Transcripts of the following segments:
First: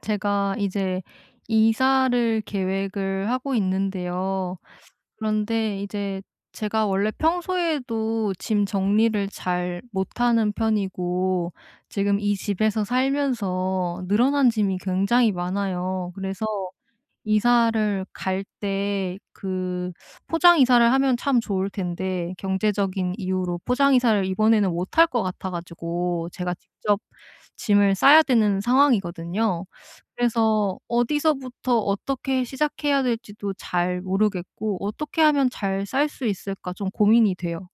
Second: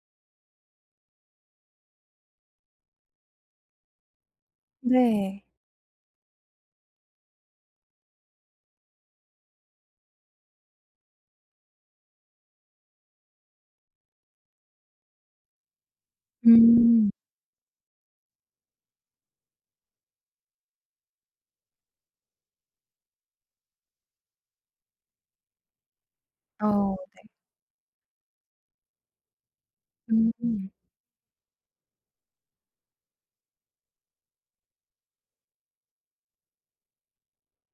제가 이제 이사를 계획을 하고 있는데요. 네. 그런데 이제 제가 원래 평소에도 짐 정리를 잘 못하는 편이고, 지금 이 집에서 살면서 늘어난 짐이 굉장히 많아요. 그래서 음. 이사를 갈 때 그 포장 이사를 하면 참 좋을 텐데, 경제적인 이유로 포장 이사를 이번에는 못할 것 같아 가지고 제가 어. 직접 짐을 싸야 되는 상황이거든요. 음. 그래서 어디서부터 어떻게 시작해야 될지도 잘 모르겠고, 어떻게 하면 잘 쌀 수 있을까 좀 고민이 돼요.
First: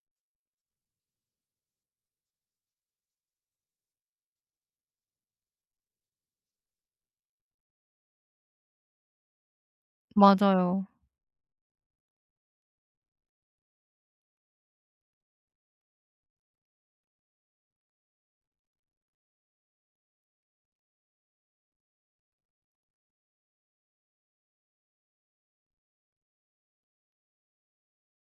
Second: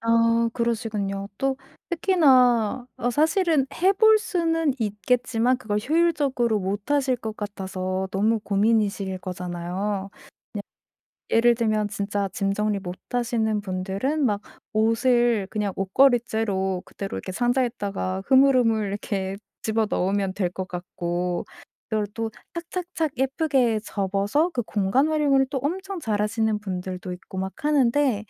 아, 그러시군요. 또 특히나 사실은 해볼 수는 있겠지만 그걸 효율적으로 못 하실 것 같아서 너무 고민이실 거잖아요. 맞아요. 예를 들면 진짜 짐 정리 못 하시는 분들은 막 옷을 그냥 옷걸이째로 그대로 이렇게 상자에다가 흐물흐물 이렇게 집어 넣으면 될 것 같고, 그걸 또 착착착 예쁘게 접어서 그 공간 활용을 또 엄청 잘하시는 분들도 있고 막 하는데,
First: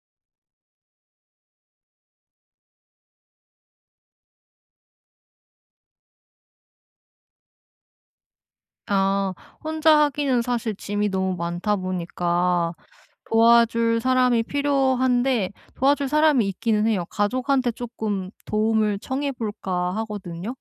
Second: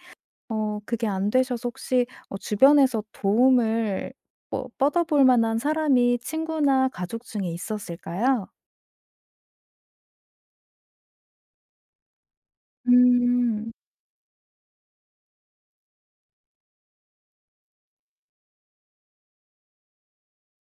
그게 안 되셔서 혹시 주변에서 도움을 뭐 뻗어 볼 만한 사람이 친구나 가족 중에 있었을까요? 아 혼자 하기는 사실 짐이 너무 많다 보니까 음. 도와줄 사람이 필요한데, 도와줄 사람이 있기는 해요. 가족한테 조금 도움을 청해 볼까 하거든요.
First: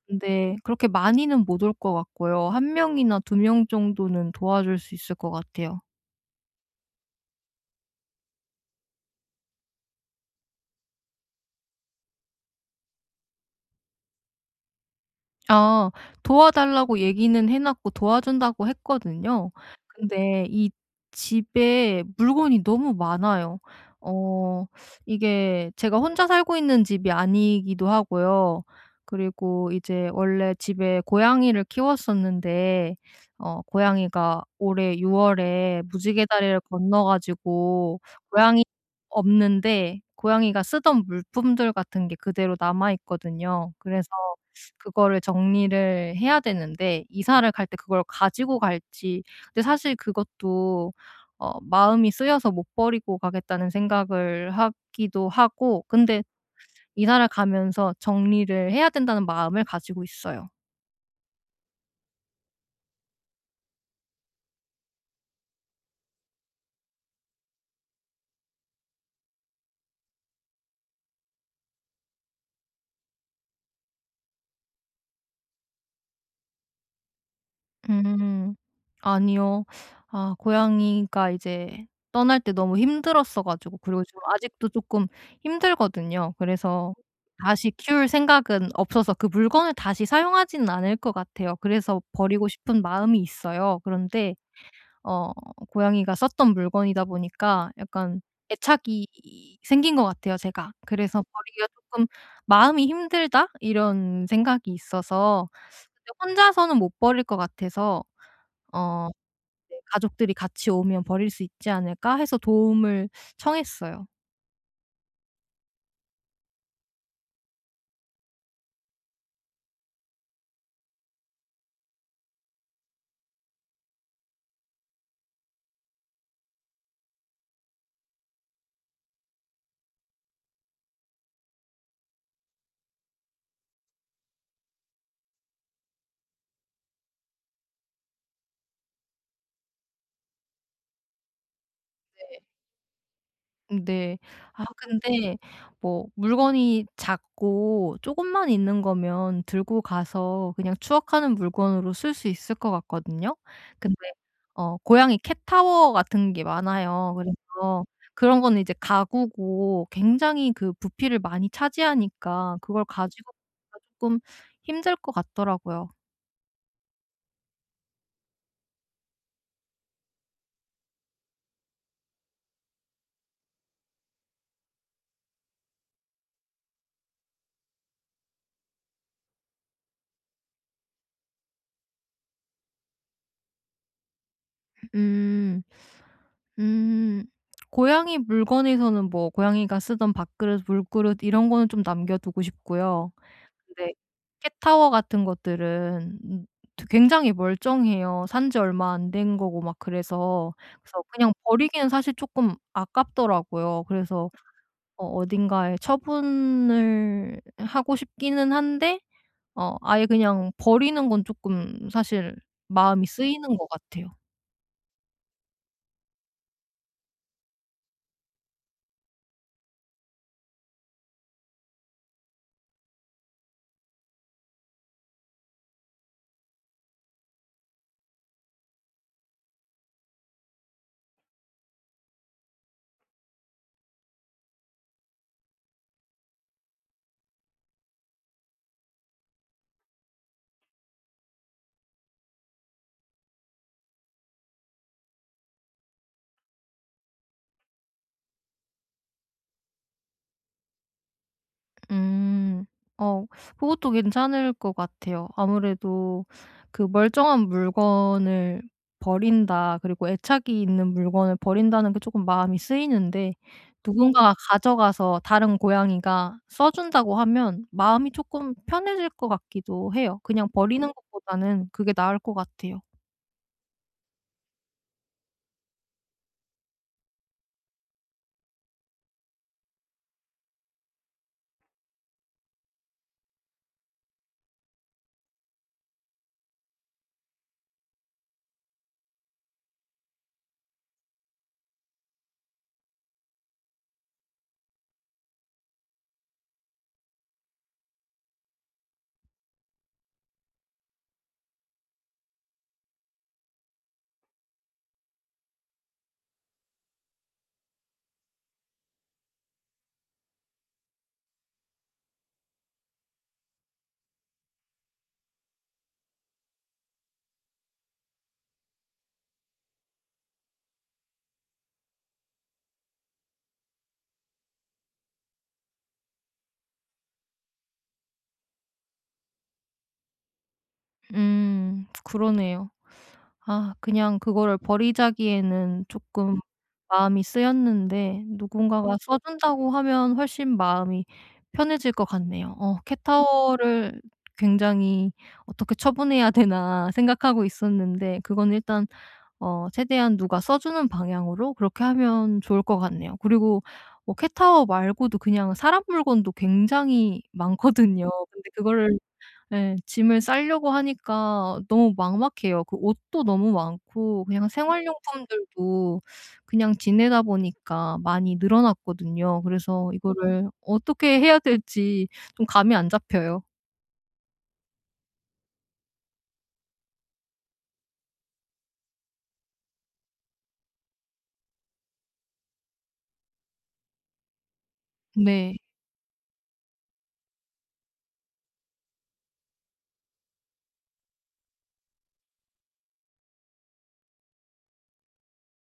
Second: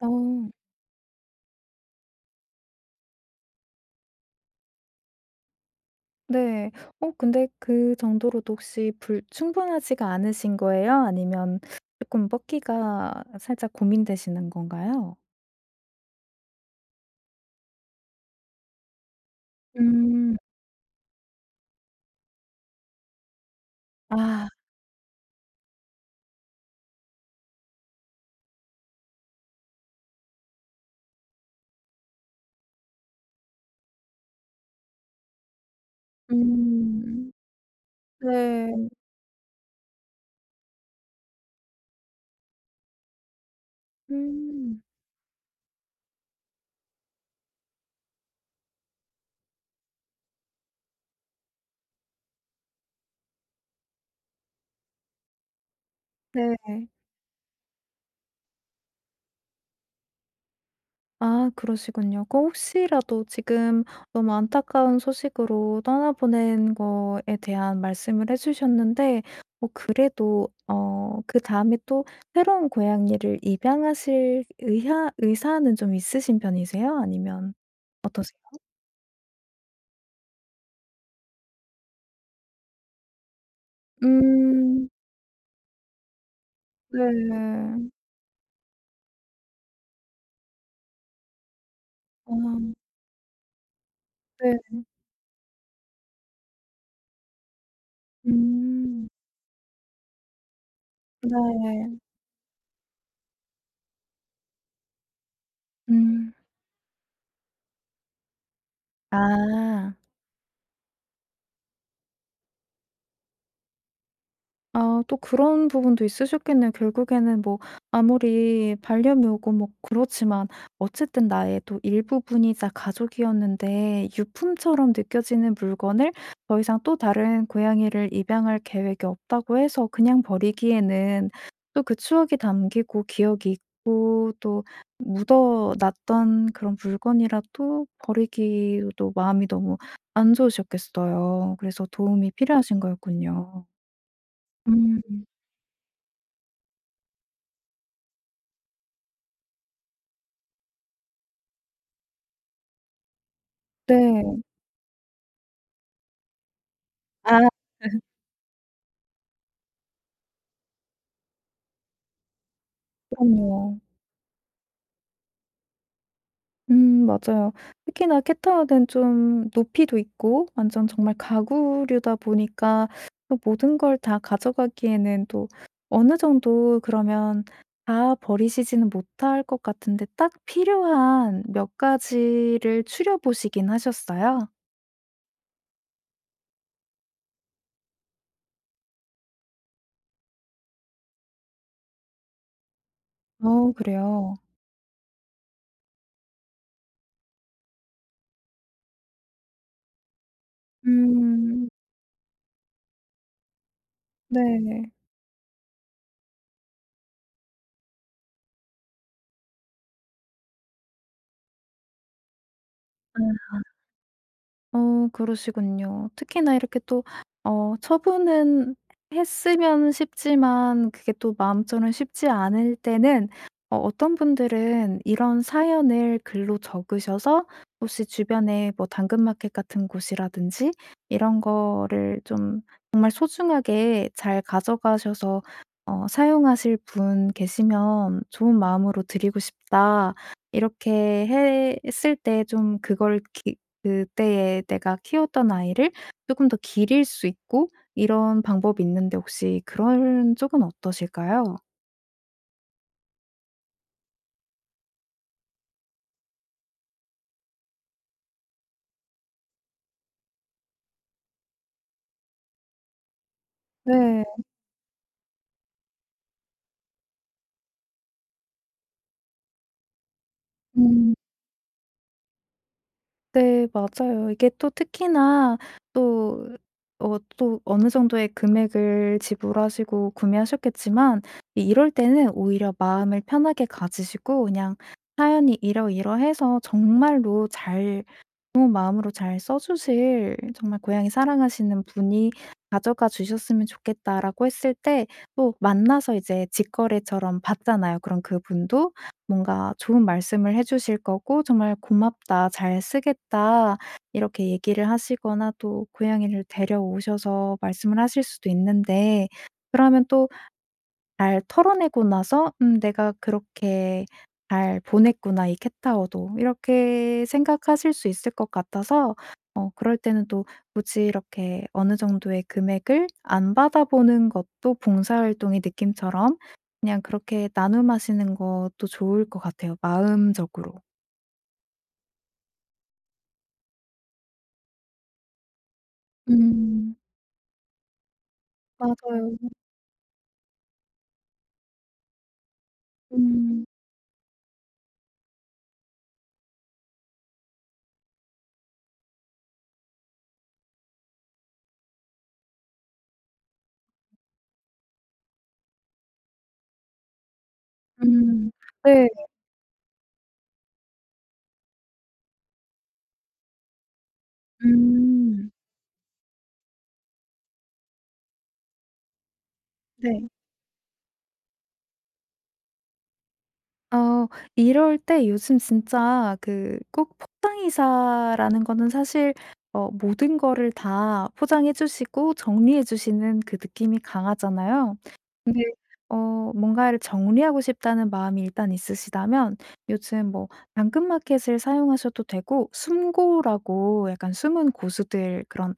어. 근데 그렇게 많이는 못 올 것 같고요. 한 명이나 두 명 정도는 도와줄 수 있을 것 같아요. 네. 근데 그 정도로도 혹시 불 충분하지가 않으신 거예요? 아니면 조금 뻗기가 살짝 고민되시는 건가요? 아 도와달라고 얘기는 해 놨고 도와준다고 했거든요. 음. 근데 이 집에 물건이 너무 많아요. 아. 어 이게 제가 혼자 살고 있는 집이 아니기도 하고요. 그리고 이제 원래 집에 고양이를 키웠었는데, 고양이가 올해 6 월에 무지개 다리를 건너 음. 가지고, 고양이 네. 없는데 고양이가 쓰던 물품들 같은 게 그대로 남아 있거든요. 그래서 음. 그거를 정리를 해야 되는데, 이사를 갈 때 그걸 가지고 갈지, 근데 사실 그것도 마음이 쓰여서 못 버리고 가겠다는 생각을 하기도 하고, 근데 네. 이사를 가면서 정리를 해야 된다는 마음을 가지고 있어요. 아, 그러시군요. 그 혹시라도 지금 너무 안타까운 소식으로 떠나보낸 거에 대한 말씀을 해 주셨는데, 뭐 그래도 그다음에 또 새로운 고양이를 입양하실 의향 의사는 좀 있으신 편이세요? 아니면 어떠세요? 음. 아니요. 아 고양이가 이제 떠날 때 너무 힘들었어 가지고, 그리고 지금 아직도 음. 조금 힘들거든요. 그래서 네. 다시 키울 생각은 없어서 그 물건을 다시 사용하지는 않을 것 같아요. 그래서 아, 버리고 싶은 마음이 있어요. 그런데 네. 어 고양이가 썼던 물건이다 보니까 약간 애착이 음. 생긴 것 같아요, 제가. 그래서 '버리기가 네. 조금 마음이 힘들다.' 이런 생각이 있어서, 음. 근데 혼자서는 못 버릴 것 같아서 어 네 아. '가족들이 같이 오면 버릴 수 있지 않을까?' 해서 도움을 청했어요. 아, 또 그런 부분도 있으셨겠네요. 결국에는 뭐 아무리 반려묘고 뭐 그렇지만 어쨌든 나의 또 일부분이자 가족이었는데, 유품처럼 느껴지는 물건을 더 이상 또 다른 고양이를 입양할 계획이 없다고 해서 그냥 버리기에는, 또 그 추억이 담기고 기억이 있고 또 묻어 놨던 그런 물건이라 또 버리기도 마음이 너무 안 좋으셨겠어요. 그래서 도움이 네. 필요하신 거였군요. 네. 아 음. 근데 뭐 물건이 작고 조금만 있는 거면 들고 가서 그냥 추억하는 물건으로 쓸 수 있을 것 같거든요. 근데 네. 고양이 캣타워 같은 게 많아요. 아. 그래서 그런 거는 이제 가구고 굉장히 그 부피를 많이 차지하니까 그걸 가지고 그럼요. 가기가 조금 힘들 것 같더라고요. 음, 맞아요. 특히나 캣타워는 좀 높이도 있고 완전 정말 가구류다 보니까 또 모든 걸 다 가져가기에는, 또 어느 정도 그러면 다 버리시지는 못할 것 같은데, 딱 필요한 몇 가지를 추려 보시긴 하셨어요? 음. 음. 고양이 물건에서는 뭐 고양이가 쓰던 밥그릇, 물그릇 이런 거는 좀 남겨 두고 싶고요. 어, 근데 그래요. 캣타워 같은 것들은 굉장히 멀쩡해요. 산지 얼마 안 된 거고 막 그래서 그냥 음. 버리기는 사실 조금 아깝더라고요. 그래서 네. 어딘가에 처분을 하고 싶기는 한데, 아예 그냥 버리는 건 조금 사실 마음이 쓰이는 것 같아요. 그러시군요. 특히나 이렇게 또 처분은 했으면 쉽지만 그게 또 마음처럼 쉽지 않을 때는, 어떤 분들은 이런 사연을 글로 적으셔서 혹시 주변에 뭐 당근마켓 같은 곳이라든지 이런 거를 좀 정말 소중하게 잘 가져가셔서 사용하실 분 계시면 "좋은 마음으로 드리고 싶다." 이렇게 했을 때, 좀 그걸 기 그때에 내가 키웠던 아이를 조금 더 기릴 수 있고, 이런 방법이 있는데 혹시 그런 쪽은 어떠실까요? 음. 어 그것도 괜찮을 것 같아요. 아무래도 그 멀쩡한 물건을 버린다, 그리고 애착이 있는 물건을 버린다는 게 조금 마음이 쓰이는데 네. 누군가가 가져가서 다른 고양이가 써 준다고 하면 마음이 조금 편해질 것 같기도 해요. 그냥 버리는 음. 것보다는 그게 나을 것 같아요. 네, 맞아요. 이게 또 특히나 또 또 어느 정도의 금액을 지불하시고 구매하셨겠지만, 이 이럴 때는 오히려 마음을 편하게 가지시고 그냥 사연이 이러이러해서 정말로 잘, 좋은 마음으로 잘 써 주실 정말 고양이 사랑하시는 분이 가져가 주셨으면 좋겠다라고 했을 때, 또 만나서 이제 직거래처럼 봤잖아요. 그럼 그분도 뭔가 좋은 말씀을 해 주실 거고 정말 "고맙다. 잘 쓰겠다." 이렇게 얘기를 하시거나 또 고양이를 데려오셔서 말씀을 하실 수도 있는데, 그러면 또 잘 털어내고 나서 '음, 내가 그렇게 잘 보냈구나, 이 캣타워도.' 이렇게 생각하실 수 있을 것 같아서, 그럴 때는 또 굳이 이렇게 어느 정도의 금액을 안 받아보는 것도 봉사활동의 느낌처럼 그냥 그렇게 나눔하시는 것도 좋을 것 같아요, 마음적으로. 그러네요. 아 그냥 그거를 버리자기에는 조금 음. 마음이 쓰였는데, 누군가가 써 맞아요. 준다고 하면 훨씬 마음이 편해질 것 같네요. 음. 캣타워를 굉장히 '어떻게 처분해야 되나.' 생각하고 있었는데, 그건 일단 최대한 누가 써 주는 방향으로 그렇게 하면 좋을 것 같네요. 그리고 뭐 캣타워 말고도 그냥 사람 물건도 굉장히 음. 많거든요. 음. 근데 그거를, 네. 예. 짐을 싸려고 하니까 너무 막막해요. 그 옷도 너무 많고 그냥 음. 생활용품들도 그냥 지내다 보니까 많이 늘어났거든요. 그래서 네. 이거를 어떻게 해야 될지 좀 감이 안 잡혀요. 어 이럴 때 요즘 진짜 그 꼭 포장이사라는 거는 사실, 모든 거를 다 포장해 주시고 정리해 주시는 그 느낌이 강하잖아요. 네. 근데 뭔가를 정리하고 싶다는 마음이 일단 있으시다면, 요즘 뭐 당근마켓을 사용하셔도 되고, 숨고라고, 약간 숨은 고수들 그런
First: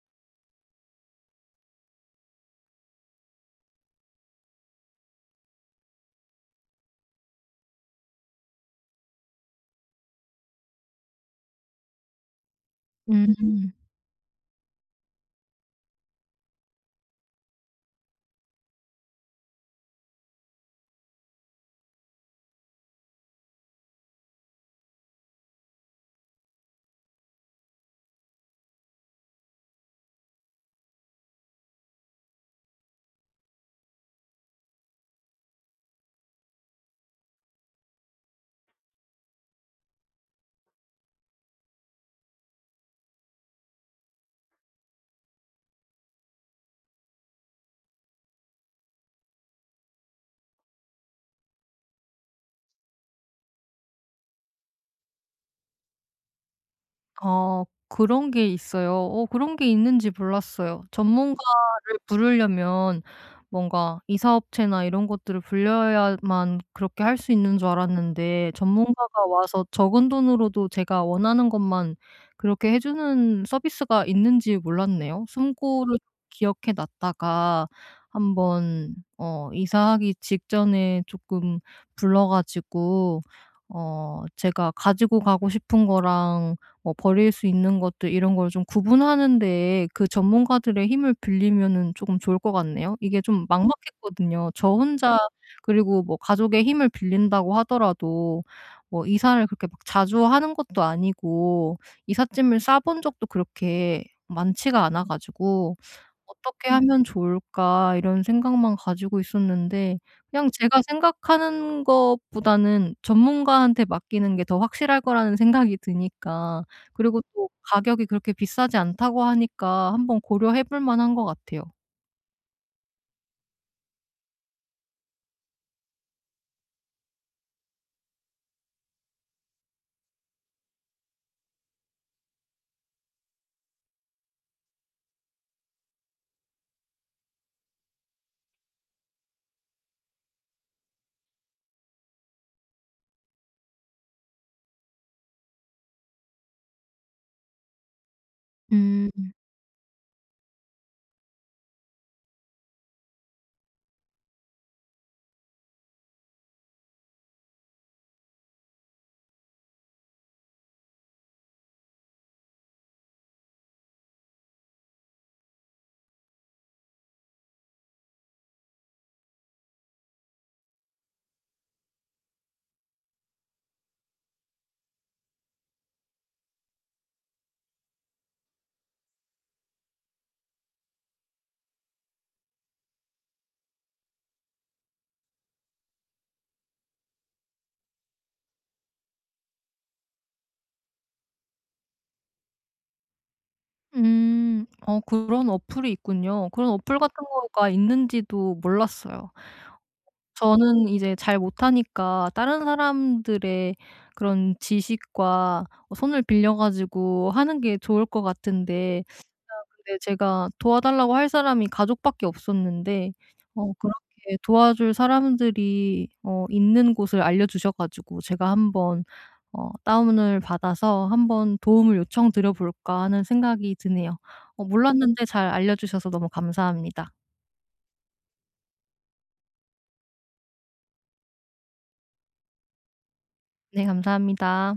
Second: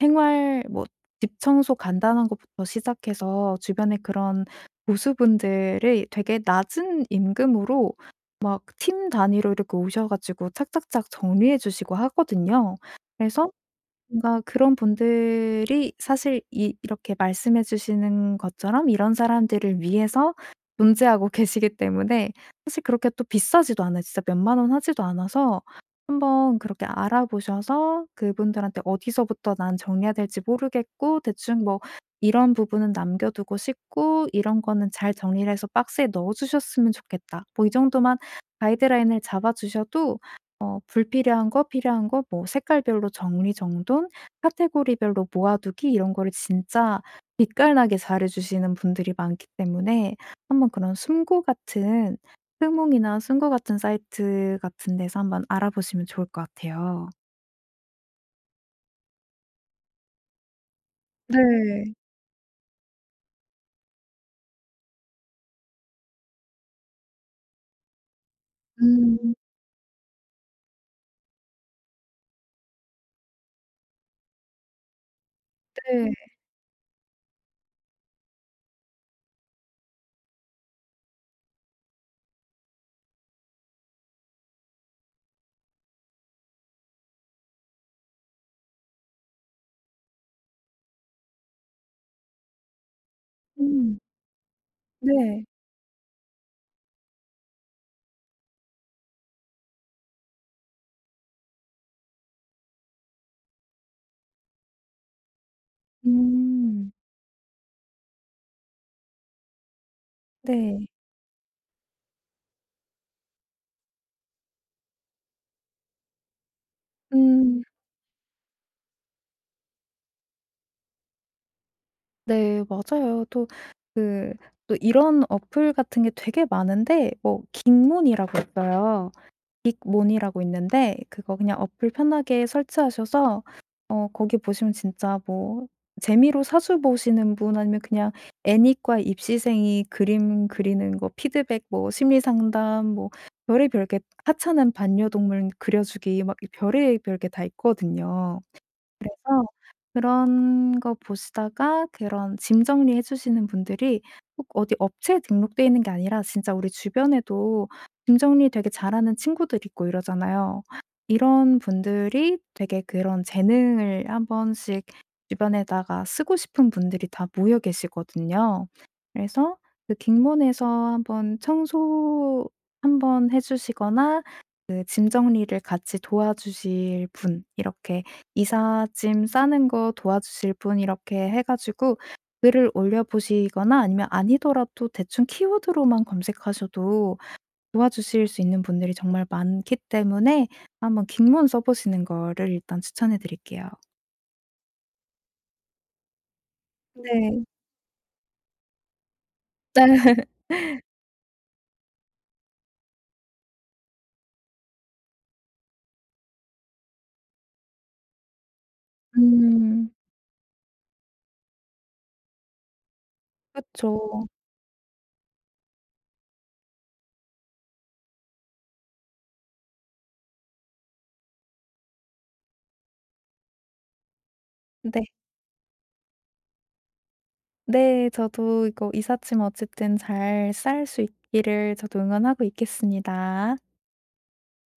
생활 뭐 집 청소 간단한 것부터 시작해서 주변에 그런 고수분들이 되게 낮은 임금으로 막 팀 단위로 이렇게 오셔 가지고 착착착 정리해 주시고 하거든요. 그래서 음. 뭔가 그런 분들이 사실 이 이렇게 말씀해 주시는 것처럼 이런 사람들을 위해서 존재하고 계시기 때문에 사실 그렇게 또 비싸지도 않아요. 진짜 몇 만 원 하지도 않아서, 한번 그렇게 알아보셔서 그분들한테 어디서부터 난 정리해야 될지 모르겠고 대충 뭐 "이런 부분은 남겨 두고 싶고 이런 거는 잘 정리를 해서 박스에 넣어 주셨으면 좋겠다." 뭐 이 정도만 가이드라인을 잡아 주셔도, 불필요한 거 필요한 거 뭐 색깔별로 정리정돈, 카테고리별로 모아두기, 이런 거를 진짜 빛깔나게 잘해 주시는 분들이 많기 때문에 한번 그런 숨고 같은 스몽이나 숨고 같은 사이트 같은 데서 한번 알아보시면 좋을 것 같아요. 아 그런 게 있어요. 그런 게 있는지 몰랐어요. 네. 전문가를 부르려면 뭔가 이사업체나 이런 것들을 불려야만 그렇게 할 수 있는 줄 알았는데, 전문가가 음, 와서 적은 돈으로도 제가 원하는 것만 그렇게 해 주는 서비스가 있는지 몰랐네요. 숨고를 네. 기억해 놨다가 한번 이사하기 직전에 조금 불러 가지고 제가 가지고 가고 싶은 거랑 뭐 버릴 수 있는 것들 이런 걸 좀 구분하는 데에 그 전문가들의 힘을 빌리면은 조금 좋을 것 같네요. 이게 좀 음. 막막했거든요, 저 혼자. 네. 그리고 뭐 가족의 힘을 빌린다고 하더라도, 뭐 이사를 그렇게 막 자주 하는 것도 아니고 이삿짐을 싸본 적도 그렇게 많지가 않아 가지고 '어떻게 음, 하면 좋을까?' 이런 생각만 가지고 있었는데, 그냥 제가 네. 생각하는 것보다는 전문가한테 맡기는 게 더 확실할 거라는 생각이 드니까, 그리고 또 음, 가격이 그렇게 비싸지 않다고 하니까 한번 고려해 볼 만한 것 같아요. 네, 맞아요. 그 또 이런 어플 같은 게 되게 많은데, 뭐 긱몬이라고 있어요. 빅몬이라고 있는데, 그거 그냥 어플 편하게 설치하셔서 거기 보시면 진짜 뭐 재미로 사주 보시는 분 아니면 그냥 애니과 입시생이 그림 그리는 거 피드백, 뭐 심리 상담, 뭐 별의별 게, 하찮은 반려동물 그려주기 막 별의별 게 다 있거든요. 음. 그래서 그런 거 보시다가 그런 짐 정리해 주시는 분들이 꼭 어디 업체에 등록돼 있는 게 아니라 진짜 우리 주변에도 짐 정리 되게 잘하는 친구들 있고 이러잖아요. 이런 분들이 되게 그런 재능을 한 번씩 주변에다가 쓰고 싶은 분들이 다 모여 계시거든요. 그래서 그 빅몬에서 한번 청소 한번 해 주시거나 그 짐 정리를 같이 도와주실 분 이렇게, 이사 짐 싸는 거 도와주실 분 이렇게 해 가지고 글을 올려 보시거나, 아니면 아니더라도 대충 키워드로만 검색하셔도 도와주실 수 있는 분들이 정말 많기 때문에, 한번 긴 문 써 보시는 거를 일단 추천해 드릴게요. 음. 그런 어플이 있군요. 그런 어플 같은 네. 거가 있는지도 몰랐어요. 저는 이제 잘 못하니까 다른 사람들의 그런 지식과 손을 빌려 가지고 하는 게 좋을 것 같은데, 아 음. 근데 제가 도와달라고 할 사람이 가족밖에 없었는데, 그쵸. 그렇게 도와줄 사람들이 있는 곳을 알려주셔 가지고 제가 한번 다운을 받아서 '한번 도움을 요청드려 볼까.' 하는 생각이 드네요. 네. 몰랐는데 잘 알려 주셔서 너무 감사합니다. 네. 저도 이거 이삿짐 어쨌든 잘 쌀 수 있기를 저도 응원하고 있겠습니다. 네 감사합니다.